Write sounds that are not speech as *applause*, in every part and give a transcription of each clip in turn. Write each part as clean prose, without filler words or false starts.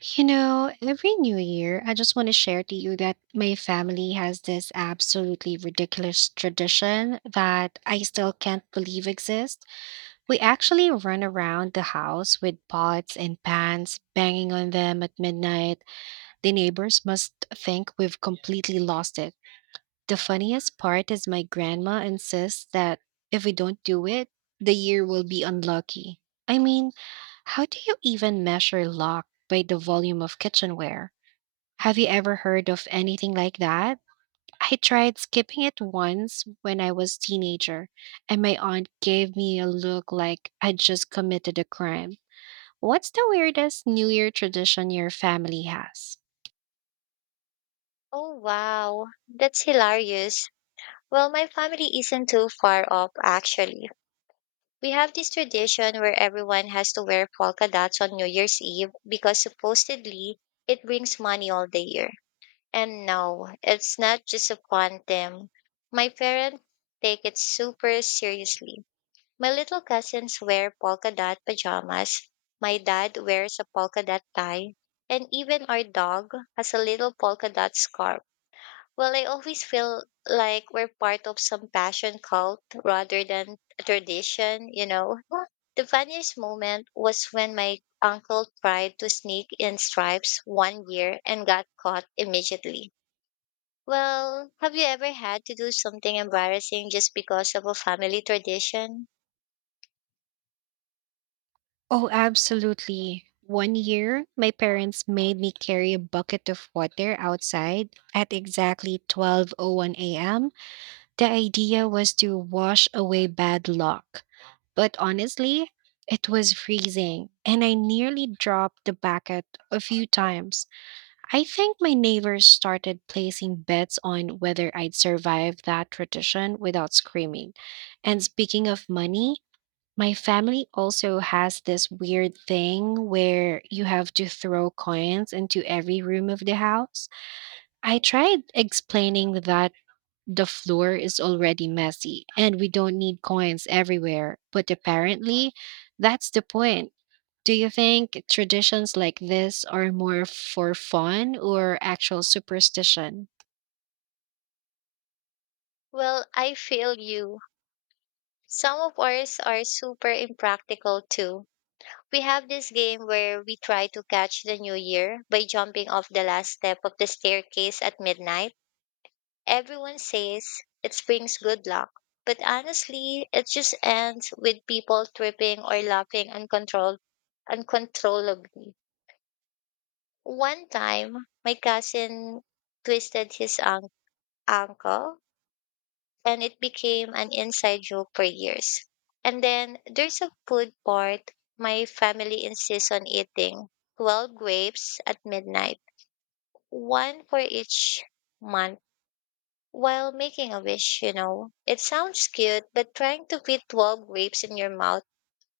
You know, every new year, I just want to share to you that my family has this absolutely ridiculous tradition that I still can't believe exists. We actually run around the house with pots and pans, banging on them at midnight. The neighbors must think we've completely lost it. The funniest part is my grandma insists that if we don't do it, the year will be unlucky. I mean, how do you even measure luck by the volume of kitchenware? Have you ever heard of anything like that? I tried skipping it once when I was teenager, and my aunt gave me a look like I just committed a crime. What's the weirdest New Year tradition your family has? Oh, wow. That's hilarious. Well, my family isn't too far off, actually. We have this tradition where everyone has to wear polka dots on New Year's Eve because supposedly it brings money all the year. And no, it's not just a fun thing. My parents take it super seriously. My little cousins wear polka dot pajamas. My dad wears a polka dot tie. And even our dog has a little polka dot scarf. Well, I always feel like we're part of some passion cult rather than a tradition, you know. The funniest moment was when my uncle tried to sneak in stripes one year and got caught immediately. Well, have you ever had to do something embarrassing just because of a family tradition? Oh, absolutely. One year, my parents made me carry a bucket of water outside at exactly 12:01 a.m. The idea was to wash away bad luck. But honestly, it was freezing, and I nearly dropped the bucket a few times. I think my neighbors started placing bets on whether I'd survive that tradition without screaming. And speaking of money, my family also has this weird thing where you have to throw coins into every room of the house. I tried explaining that the floor is already messy and we don't need coins everywhere, but apparently that's the point. Do you think traditions like this are more for fun or actual superstition? Well, I feel you. Some of ours are super impractical too. We have this game where we try to catch the new year by jumping off the last step of the staircase at midnight. Everyone says it brings good luck, but honestly, it just ends with people tripping or laughing uncontrollably. One time, my cousin twisted his ankle and it became an inside joke for years. And then there's a food part my family insists on eating 12 grapes at midnight, one for each month while making a wish, you know. It sounds cute, but trying to fit 12 grapes in your mouth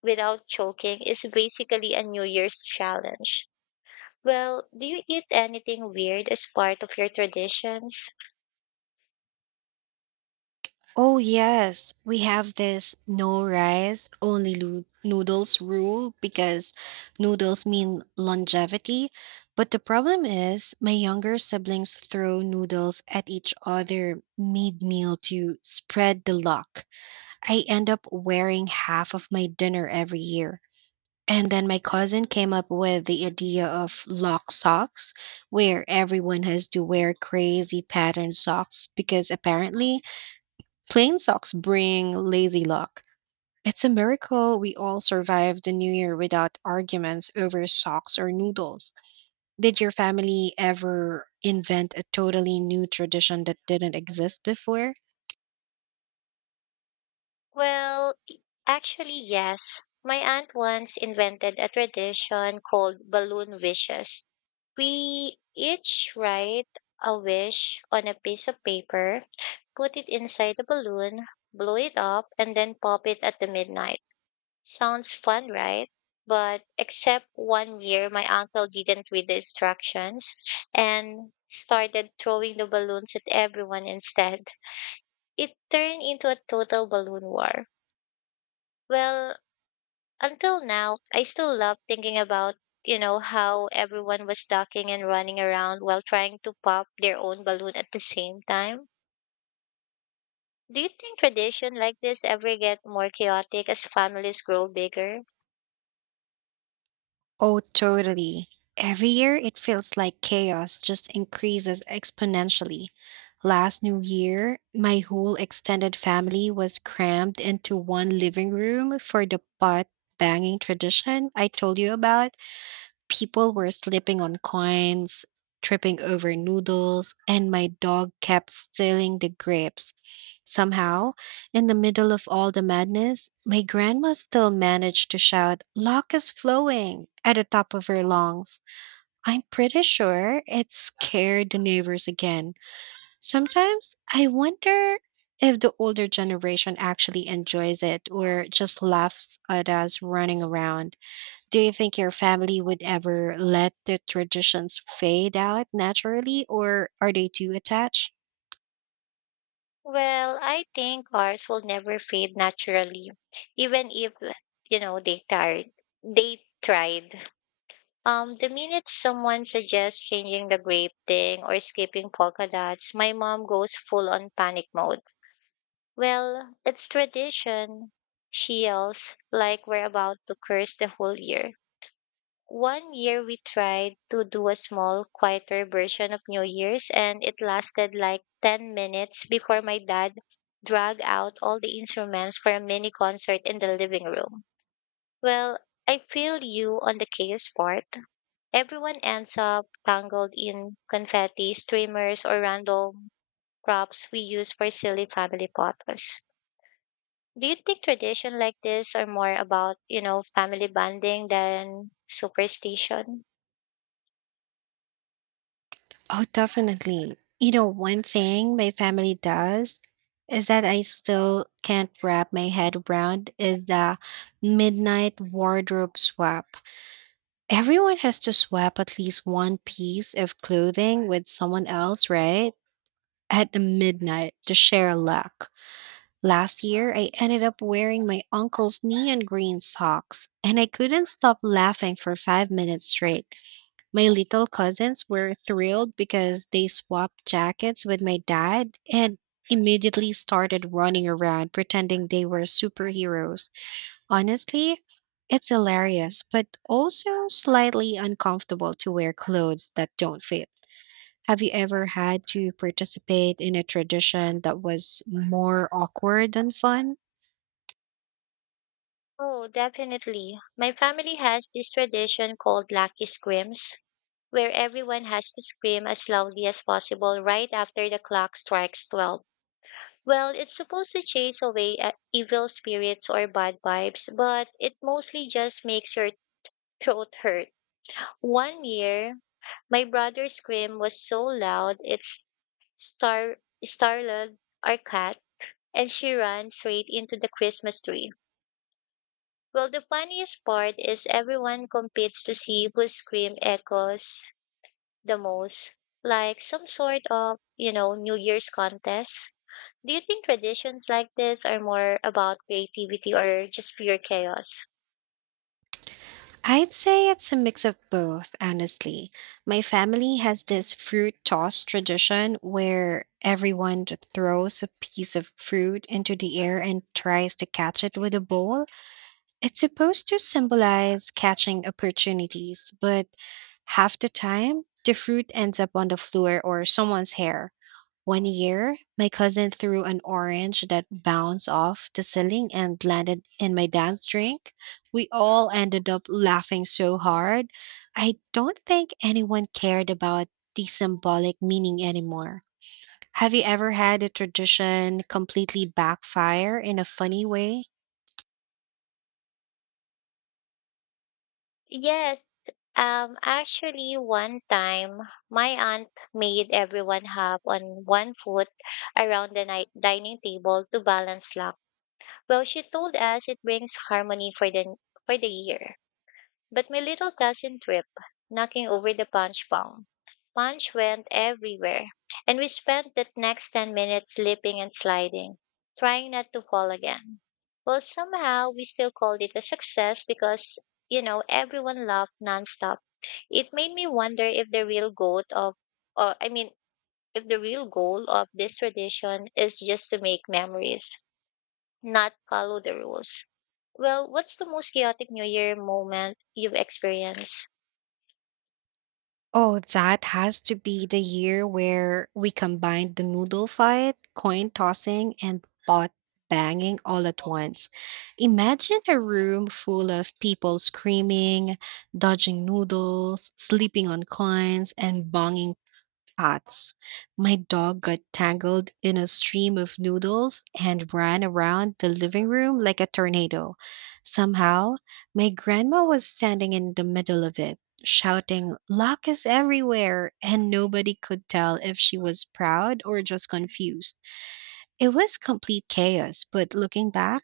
without choking is basically a New Year's challenge. Well, do you eat anything weird as part of your traditions? Oh, yes. We have this no rice, only noodles rule because noodles mean longevity. But the problem is, my younger siblings throw noodles at each other mid meal to spread the luck. I end up wearing half of my dinner every year. And then my cousin came up with the idea of lock socks, where everyone has to wear crazy patterned socks because apparently plain socks bring lazy luck. It's a miracle we all survived the new year without arguments over socks or noodles. Did your family ever invent a totally new tradition that didn't exist before? Well, actually, yes. My aunt once invented a tradition called balloon wishes. We each write a wish on a piece of paper, put it inside a balloon, blow it up, and then pop it at the midnight. Sounds fun, right? But except one year, my uncle didn't read the instructions and started throwing the balloons at everyone instead. It turned into a total balloon war. Well, until now, I still love thinking about, you know, how everyone was ducking and running around while trying to pop their own balloon at the same time. Do you think tradition like this ever get more chaotic as families grow bigger? Oh, totally. Every year it feels like chaos just increases exponentially. Last New Year, my whole extended family was crammed into one living room for the pot banging tradition I told you about. People were slipping on coins, tripping over noodles, and my dog kept stealing the grapes. Somehow, in the middle of all the madness, my grandma still managed to shout, "Luck is flowing!" at the top of her lungs. I'm pretty sure it scared the neighbors again. Sometimes I wonder if the older generation actually enjoys it or just laughs at us running around. Do you think your family would ever let the traditions fade out naturally, or are they too attached? Well, I think ours will never fade naturally, even if, you know, they tired. They tried. The minute someone suggests changing the grape thing or skipping polka dots, my mom goes full on panic mode. Well, it's tradition, she yells, like we're about to curse the whole year. One year we tried to do a small, quieter version of New Year's, and it lasted like 10 minutes before my dad dragged out all the instruments for a mini concert in the living room. Well, I feel you on the chaos part. Everyone ends up tangled in confetti, streamers, or random props we use for silly family photos. Do you think tradition like this are more about, you know, family bonding than superstition? Oh, definitely. You know, one thing my family does is that I still can't wrap my head around is the midnight wardrobe swap. Everyone has to swap at least one piece of clothing with someone else, right? At the midnight to share luck. Last year, I ended up wearing my uncle's neon green socks, and I couldn't stop laughing for five minutes straight. My little cousins were thrilled because they swapped jackets with my dad and immediately started running around pretending they were superheroes. Honestly, it's hilarious, but also slightly uncomfortable to wear clothes that don't fit. Have you ever had to participate in a tradition that was more awkward than fun? Oh, definitely. My family has this tradition called lucky screams, where everyone has to scream as loudly as possible right after the clock strikes 12. Well, it's supposed to chase away evil spirits or bad vibes, but it mostly just makes your throat hurt. One year, my brother's scream was so loud it star startled our cat, and she ran straight into the Christmas tree. Well, the funniest part is everyone competes to see whose scream echoes the most, like some sort of, you know, New Year's contest. Do you think traditions like this are more about creativity or just pure chaos? I'd say it's a mix of both, honestly. My family has this fruit toss tradition where everyone throws a piece of fruit into the air and tries to catch it with a ball. It's supposed to symbolize catching opportunities, but half the time, the fruit ends up on the floor or someone's hair. One year, my cousin threw an orange that bounced off the ceiling and landed in my dad's drink. We all ended up laughing so hard. I don't think anyone cared about the symbolic meaning anymore. Have you ever had a tradition completely backfire in a funny way? Yes, actually, one time my aunt made everyone hop on one foot around the night dining table to balance luck. Well, she told us it brings harmony for the year. But my little cousin tripped, knocking over the punch bowl. Punch went everywhere, and we spent the next 10 minutes slipping and sliding, trying not to fall again. Well, somehow we still called it a success because everyone laughed nonstop. It made me wonder if the real goal of, or I mean, if the real goal of this tradition is just to make memories, not follow the rules. Well, what's the most chaotic New Year moment you've experienced? Oh, that has to be the year where we combined the noodle fight, coin tossing, and pot banging all at once. Imagine a room full of people screaming, dodging noodles, sleeping on coins, and banging pots. My dog got tangled in a stream of noodles and ran around the living room like a tornado. Somehow, my grandma was standing in the middle of it, shouting, "Luck is everywhere!" And nobody could tell if she was proud or just confused. It was complete chaos, but looking back,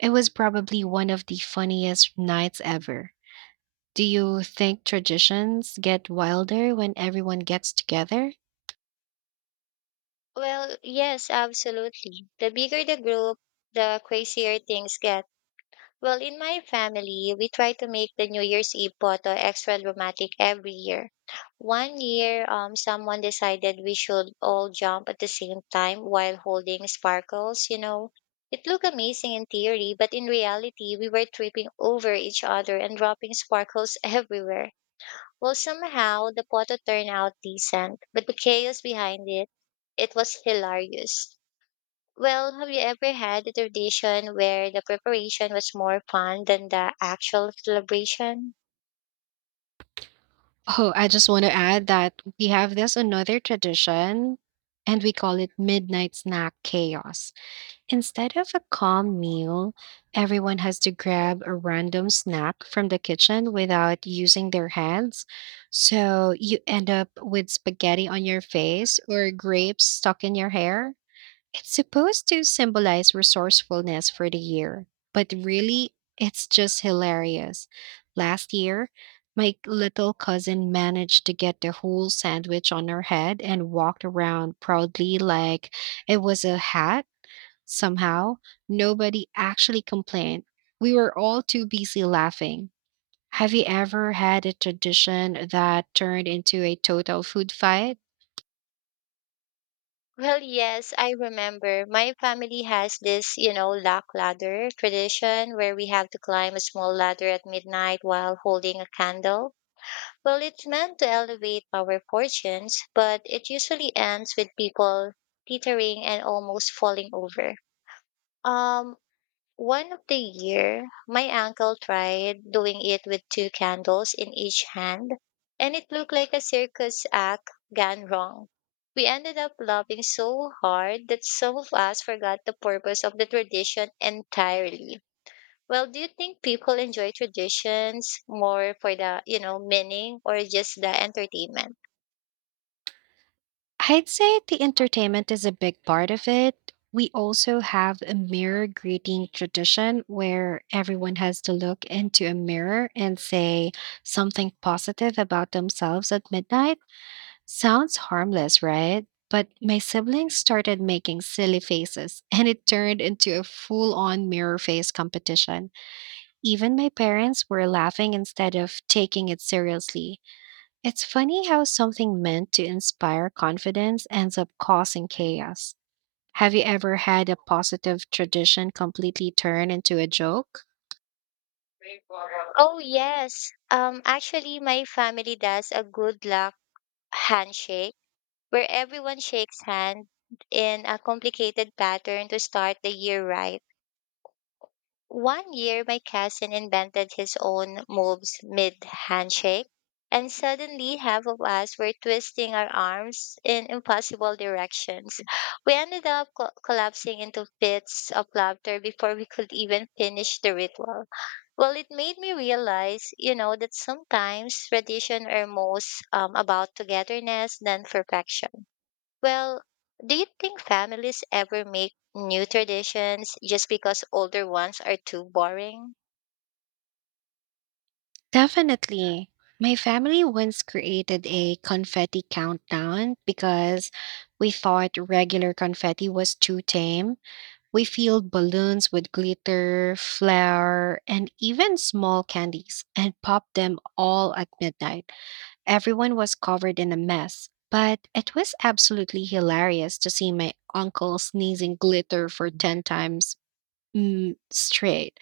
it was probably one of the funniest nights ever. Do you think traditions get wilder when everyone gets together? Well, yes, absolutely. The bigger the group, the crazier things get. Well, in my family, we try to make the New Year's Eve photo extra dramatic every year. One year, someone decided we should all jump at the same time while holding sparkles, you know. It looked amazing in theory, but in reality, we were tripping over each other and dropping sparkles *laughs* everywhere. Well, somehow the photo turned out decent, but the chaos behind it, it was hilarious. Well, have you ever had a tradition where the preparation was more fun than the actual celebration? Oh, I just want to add that we have this another tradition and we call it midnight snack chaos. Instead of a calm meal, everyone has to grab a random snack from the kitchen without using their hands. So you end up with spaghetti on your face or grapes stuck in your hair. It's supposed to symbolize resourcefulness for the year, but really, it's just hilarious. Last year, my little cousin managed to get the whole sandwich on her head and walked around proudly like it was a hat somehow. Nobody actually complained. We were all too busy laughing. Have you ever had a tradition that turned into a total food fight? Well, yes, I remember. My family has this, you know, lock ladder tradition where we have to climb a small ladder at midnight while holding a candle. Well, it's meant to elevate our fortunes, but it usually ends with people teetering and almost falling over. Um, One of the year, my uncle tried doing it with two candles in each hand, and it looked like a circus act gone wrong. We ended up laughing so hard that some of us forgot the purpose of the tradition entirely. Well, do you think people enjoy traditions more for the, you know, meaning or just the entertainment? I'd say the entertainment is a big part of it. We also have a mirror greeting tradition where everyone has to look into a mirror and say something positive about themselves at midnight. Sounds harmless, right? But my siblings started making silly faces *laughs* and it turned into a full on mirror face competition. Even my parents were laughing instead of taking it seriously. It's funny how something meant to inspire confidence ends up causing chaos. Have you ever had a positive tradition completely turn into a joke? Oh yes. Actually, my family does a good luck handshake where everyone shakes hands in a complicated pattern to start the year right. One year, my cousin invented his own moves mid handshake, and suddenly half of us were twisting our arms in impossible directions. We ended up collapsing into fits of laughter before we could even finish the ritual. Well, it made me realize, you know, that sometimes tradition are most about togetherness than perfection. Well, do you think families ever make new traditions just because older ones are too boring? Definitely. My family once created a confetti countdown because we thought regular confetti was too tame. We filled balloons with glitter, flour, and even small candies and popped them all at midnight. Everyone was covered in a mess, but it was absolutely hilarious to see my uncle sneezing glitter for 10 times straight.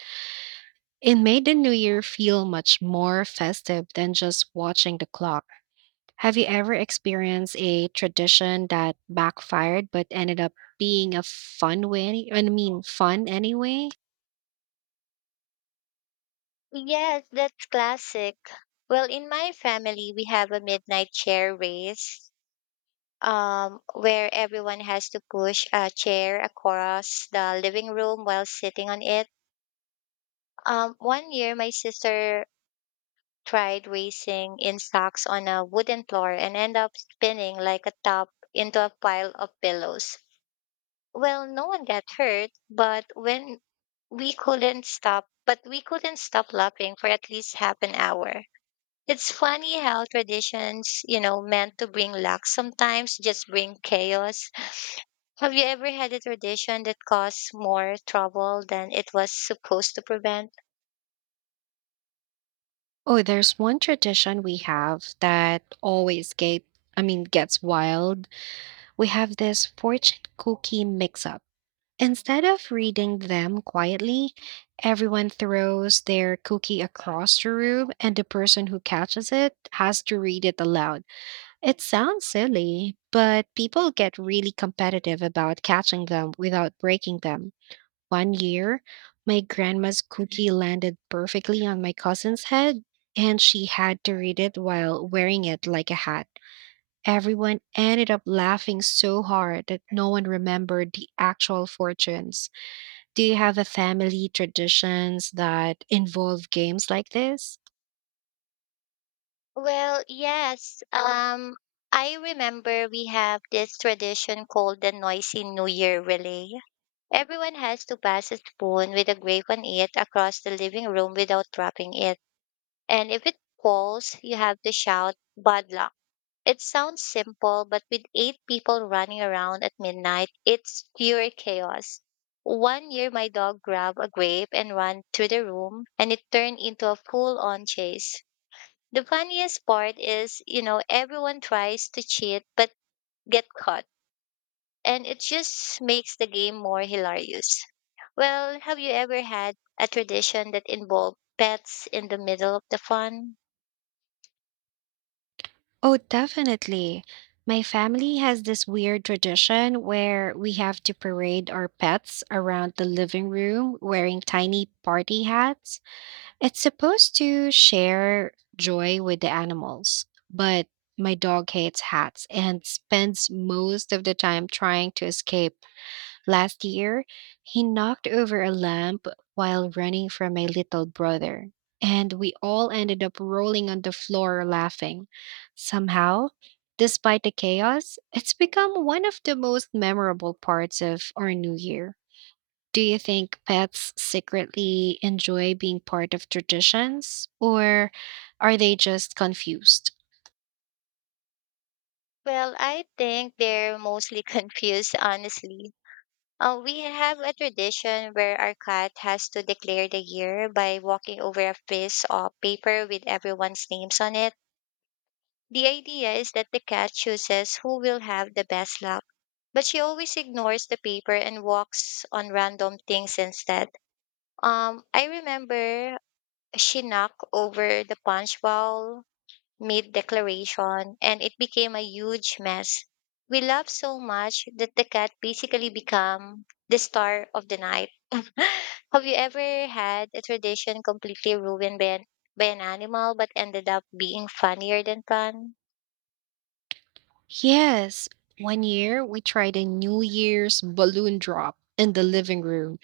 It made the new year feel much more festive than just watching the clock. Have you ever experienced a tradition that backfired but ended up being a fun way? I mean, fun anyway? Yes, that's classic. Well, in my family, we have a midnight chair race, where everyone has to push a chair across the living room while sitting on it. One year, my sister tried racing in socks on a wooden floor and ended up spinning like a top into a pile of pillows. Well, no one got hurt, but when we couldn't stop but we couldn't stop laughing for at least half an hour. It's funny how traditions, meant to bring luck, sometimes just bring chaos. Have you ever had a tradition that caused more trouble than it was supposed to prevent? Oh, there's one tradition we have that always gets wild. We have this fortune cookie mix up. Instead of reading them quietly, everyone throws their cookie across the room, and the person who catches it has to read it aloud. It sounds silly, but people get really competitive about catching them without breaking them. One year, my grandma's cookie landed perfectly on my cousin's head, and she had to read it while wearing it like a hat. Everyone ended up laughing so hard that no one remembered the actual fortunes. Do you have a family traditions that involve games like this? Well, yes, I remember we have this tradition called the noisy New Year relay. Everyone has to pass a spoon with a grape on it across the living room without dropping it. And if it falls, you have to shout, "Bad luck." It sounds simple, but with eight people running around at midnight, it's pure chaos. One year, my dog grabbed a grape and ran through the room, and it turned into a full on chase. The funniest part is, you know, everyone tries to cheat but get caught, and it just makes the game more hilarious. Well, have you ever had a tradition that involved pets in the middle of the fun? Oh, definitely. My family has this weird tradition where we have to parade our pets around the living room wearing tiny party hats. It's supposed to share joy with the animals, but my dog hates hats and spends most of the time trying to escape. Last year, he knocked over a lamp while running from my little brother, and we all ended up rolling on the floor laughing. Somehow, despite the chaos, it's become one of the most memorable parts of our new year. Do you think pets secretly enjoy being part of traditions, or are they just confused? Well, I think they're mostly *laughs* confused, honestly. We have a tradition where our cat has to declare the year by walking over a piece of paper with everyone's names on it. The idea is that the cat chooses who will have the best luck, but she always ignores the paper and walks on random things instead. I remember she knocked over the punch bowl mid declaration, and it became a huge mess. We laughed so much that the cat basically became the star of the night. *laughs* Have you ever had a tradition completely ruined by an animal but ended up being funnier than fun? Yes, one year we tried a New Year's balloon drop in the living room.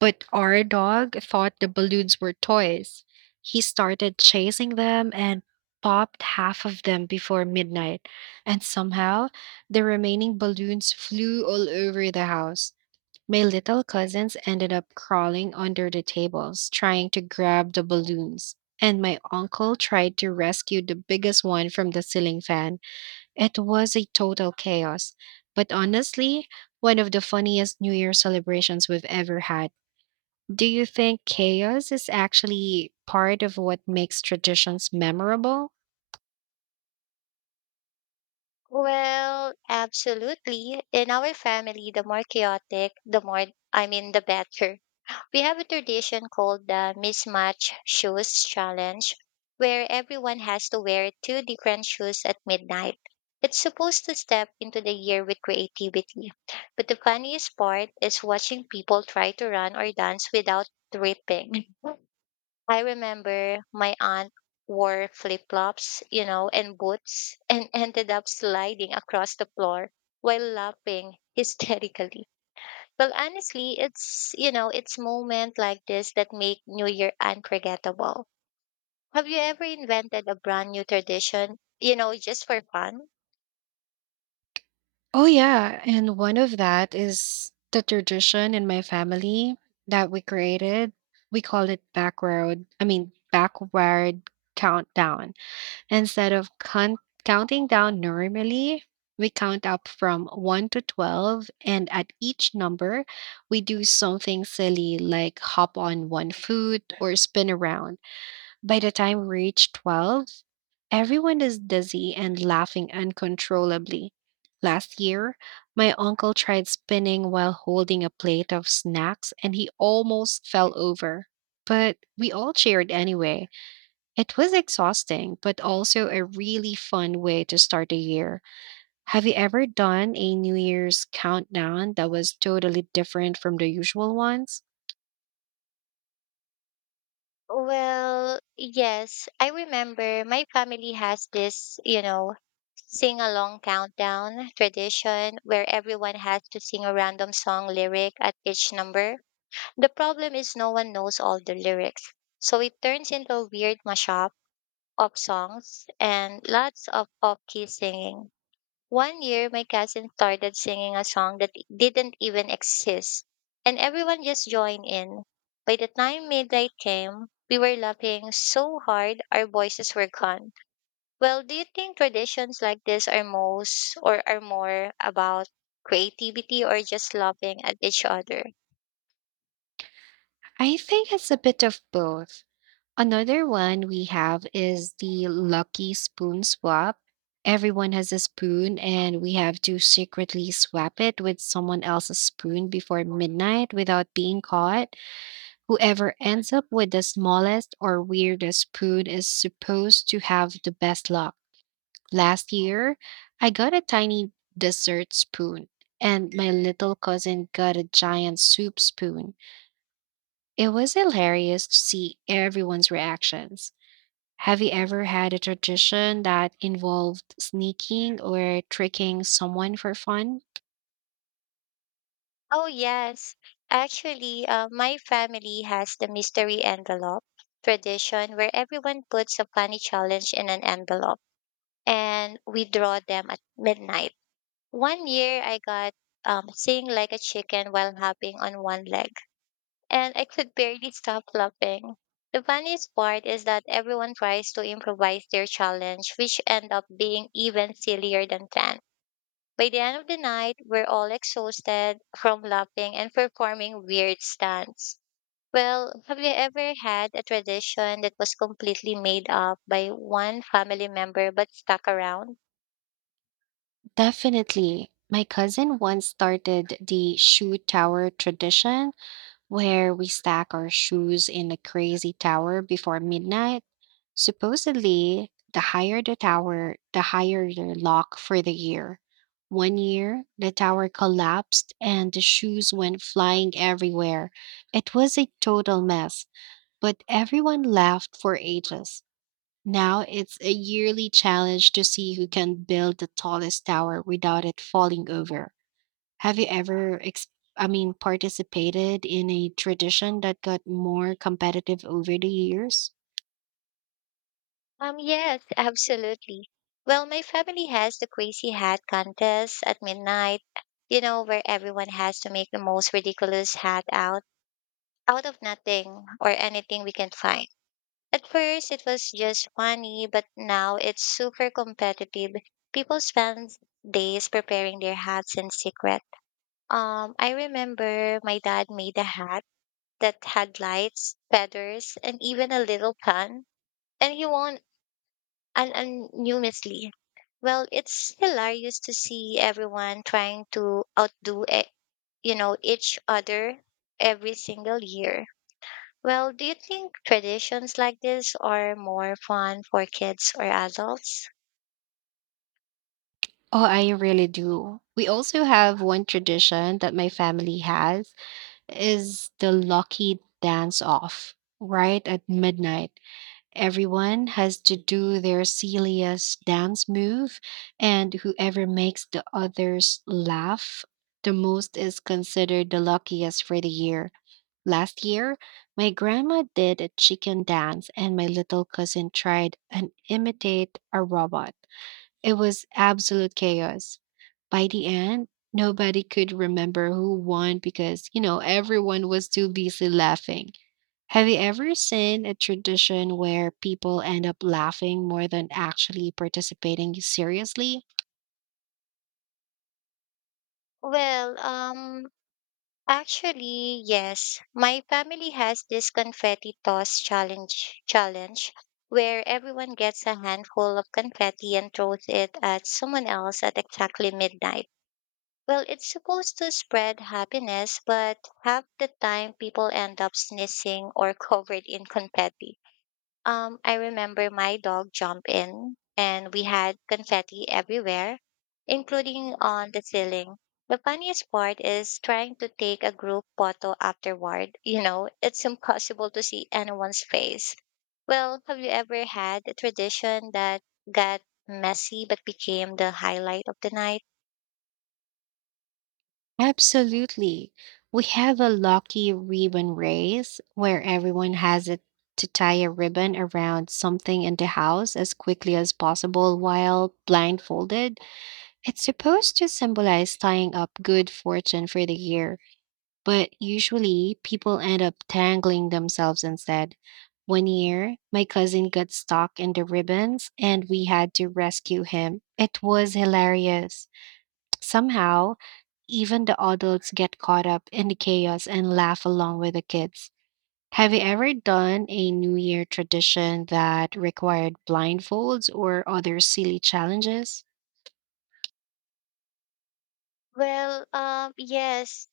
But our dog thought the balloons were toys. He started chasing them and popped half of them before midnight. And somehow, the remaining balloons flew all over the house. My little cousins ended up crawling under the tables, trying to grab the balloons. And my uncle tried to rescue the biggest one from the ceiling fan. It was a total chaos. But honestly, one of the funniest New Year celebrations we've ever had. Do you think chaos is actually part of what makes traditions memorable? Well, absolutely. In our family, the more chaotic, the more, I mean, the better. We have a tradition called the mismatch shoes challenge where everyone has to wear two different shoes at midnight. It's supposed to step into the year with creativity. But the funniest part is watching people try to run or dance without tripping. *laughs* I remember my aunt wore flip-flops, you know, and boots and *laughs* ended up sliding across the floor while laughing hysterically. Well, honestly, it's moment like this that make New Year unforgettable. Have you ever invented a brand new tradition, you know, just for fun? Oh, yeah. And one of that is the tradition in my family that we created. We call it backward countdown. Instead of counting down normally, we count up from 1 to 12. And at each number, we do something silly like hop on one foot or spin around. By the time we reach 12, everyone is dizzy and laughing uncontrollably. Last year, my uncle tried spinning while holding a plate of snacks and he almost fell over. But we all cheered anyway. It was exhausting, but also a really fun way to start the year. Have you ever done a New Year's countdown that was totally different from the usual ones? Well, yes, I remember my family has this, you know, sing along countdown tradition where everyone has to sing a random song lyric at each number. The problem is no one knows all the lyrics. So it turns into a weird mashup of songs and lots of off-key singing. One year, my cousin started singing a song that didn't even exist, and everyone just joined in. By the time midnight came, we were laughing so hard our voices were gone. Well, do you think traditions like this are most or are more about creativity or just laughing at each other? I think it's a bit of both. Another one we have is the lucky spoon swap. Everyone has a spoon, and we have to secretly swap it with someone else's spoon before midnight without being caught. Whoever ends up with the smallest or weirdest spoon is supposed to have the best luck. Last year, I got a tiny dessert spoon, and my little cousin got a giant soup spoon. It was hilarious to see everyone's reactions. Have you ever had a tradition that involved sneaking or tricking someone for fun? Oh, yes. Actually, my family has the mystery envelope tradition where everyone puts a funny challenge in an envelope, and we draw them at midnight. One year I got sing like a chicken while hopping on one leg, and I could barely stop laughing. The funniest part is that everyone tries to improvise their challenge, which end up being even sillier than planned. By the end of the night, we're all exhausted from laughing and performing weird stunts. Well, have you ever had a tradition that was completely made up by one family member but stuck around? Definitely. My cousin once started the shoe tower tradition where we stack our shoes in a crazy tower before midnight. Supposedly, the higher the tower, the higher your lock for the year. One year, the tower collapsed and the shoes went flying everywhere. It was a total mess, but everyone laughed for ages. Now it's a yearly challenge to see who can build the tallest tower without it falling over. Have you ever participated in a tradition that got more competitive over the years? Yes, absolutely. Well, my family has the crazy hat contest at midnight, you know, where everyone has to make the most ridiculous hat out of nothing or anything we can find. At first, it was just funny, but now it's super competitive. People spend days preparing their hats in secret. I remember my dad made a hat that had lights, feathers, and even a little gun, and he won and anonymously. Well, it's hilarious to see everyone trying to outdo, you know, each other every single year. Well, do you think traditions like this are more fun for kids or adults? Oh, I really do. We also have one tradition that my family has is the lucky dance off right at midnight. Everyone has to do their silliest dance move, and whoever makes the others laugh the most is considered the luckiest for the year. Last year, my grandma did a chicken dance, and my little cousin tried and imitate a robot. It was absolute chaos. By the end, nobody could remember who won because, you know, everyone was too busy laughing. Have you ever seen a tradition where people end up laughing more than actually participating seriously? Well, actually, yes. My family has this confetti toss challenge where everyone gets a handful of confetti and throws it at someone else at exactly midnight. Well, it's supposed to spread happiness, but half the time people end up sneezing or *laughs* covered in confetti. I remember my dog jumped in and we had confetti everywhere, including on the ceiling. The funniest part is trying to take a group photo afterward. *laughs* You know, it's impossible to see anyone's face. Well, have you ever had a tradition that got messy but became the highlight of the night? Absolutely. We have a lucky ribbon race where everyone has it to tie a ribbon around something in the house as quickly as possible while blindfolded. It's supposed to symbolize tying up good fortune for the year, but usually people end up tangling themselves instead. One year, my cousin got stuck in the ribbons and we had to rescue him. It was hilarious. Somehow, even the adults get caught up in the chaos and laugh along with the kids. Have you ever done a New Year tradition that required blindfolds or other silly challenges? Well, yes,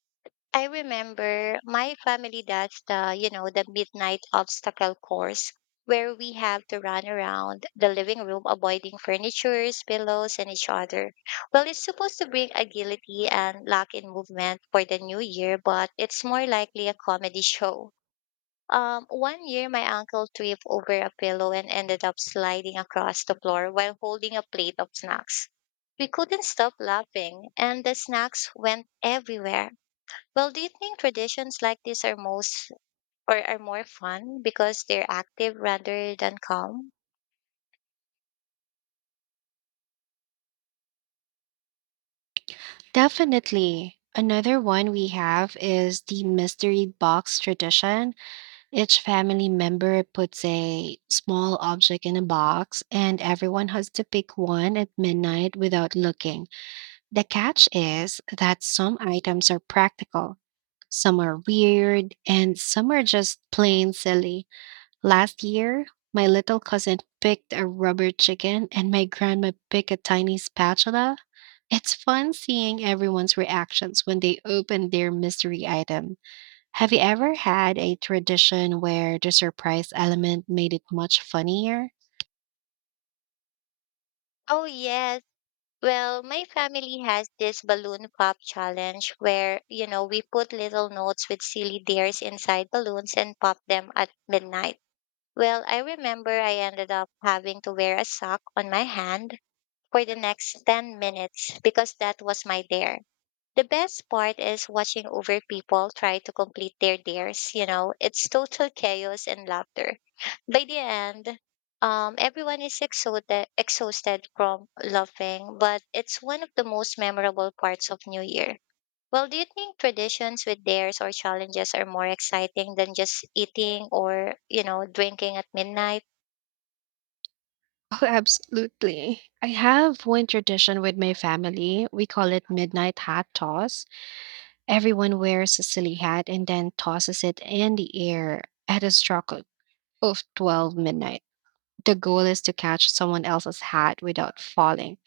I remember my family does the midnight obstacle course where we have to run around the living room avoiding furnitures, pillows, and each other. Well, it's supposed to bring agility and luck in movement for the new year, but it's more likely a comedy show. One year, my uncle tripped over a pillow and ended up sliding across the floor while holding a plate of snacks. We couldn't stop laughing, and the snacks went everywhere. Well, do you think traditions like these are most or are more fun because they're active rather than calm? Definitely. Another one we have is the mystery box tradition. Each family member puts a small object in a box, and everyone has to pick one at midnight without looking. The catch is that some items are practical, some are weird, and some are just plain silly. Last year, my little cousin picked a rubber chicken, and my grandma picked a tiny spatula. It's fun seeing everyone's reactions when they open their mystery item. Have you ever had a tradition where the surprise element made it much funnier? Oh, yes. Well, my family has this balloon pop challenge where, you know, we put little notes with silly dares inside balloons and pop them at midnight. Well, I remember I ended up having to wear a sock on my hand for the next 10 minutes because that was my dare. The best part is watching over people try to complete their dares, you know. It's total chaos and laughter. By the end, everyone is exhausted from laughing, but it's one of the most memorable parts of New Year. Well, do you think traditions with dares or challenges are more exciting than just eating or, you know, drinking at midnight? Oh, absolutely. I have one tradition with my family. We call it midnight hat toss. Everyone wears a silly hat and then tosses it in the air at a stroke of 12 midnight. The goal is to catch someone else's hat without falling.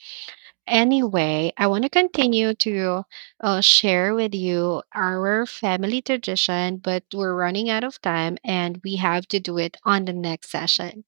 Anyway, I want to continue to share with you our family tradition, but we're running out of time and we have to do it on the next session.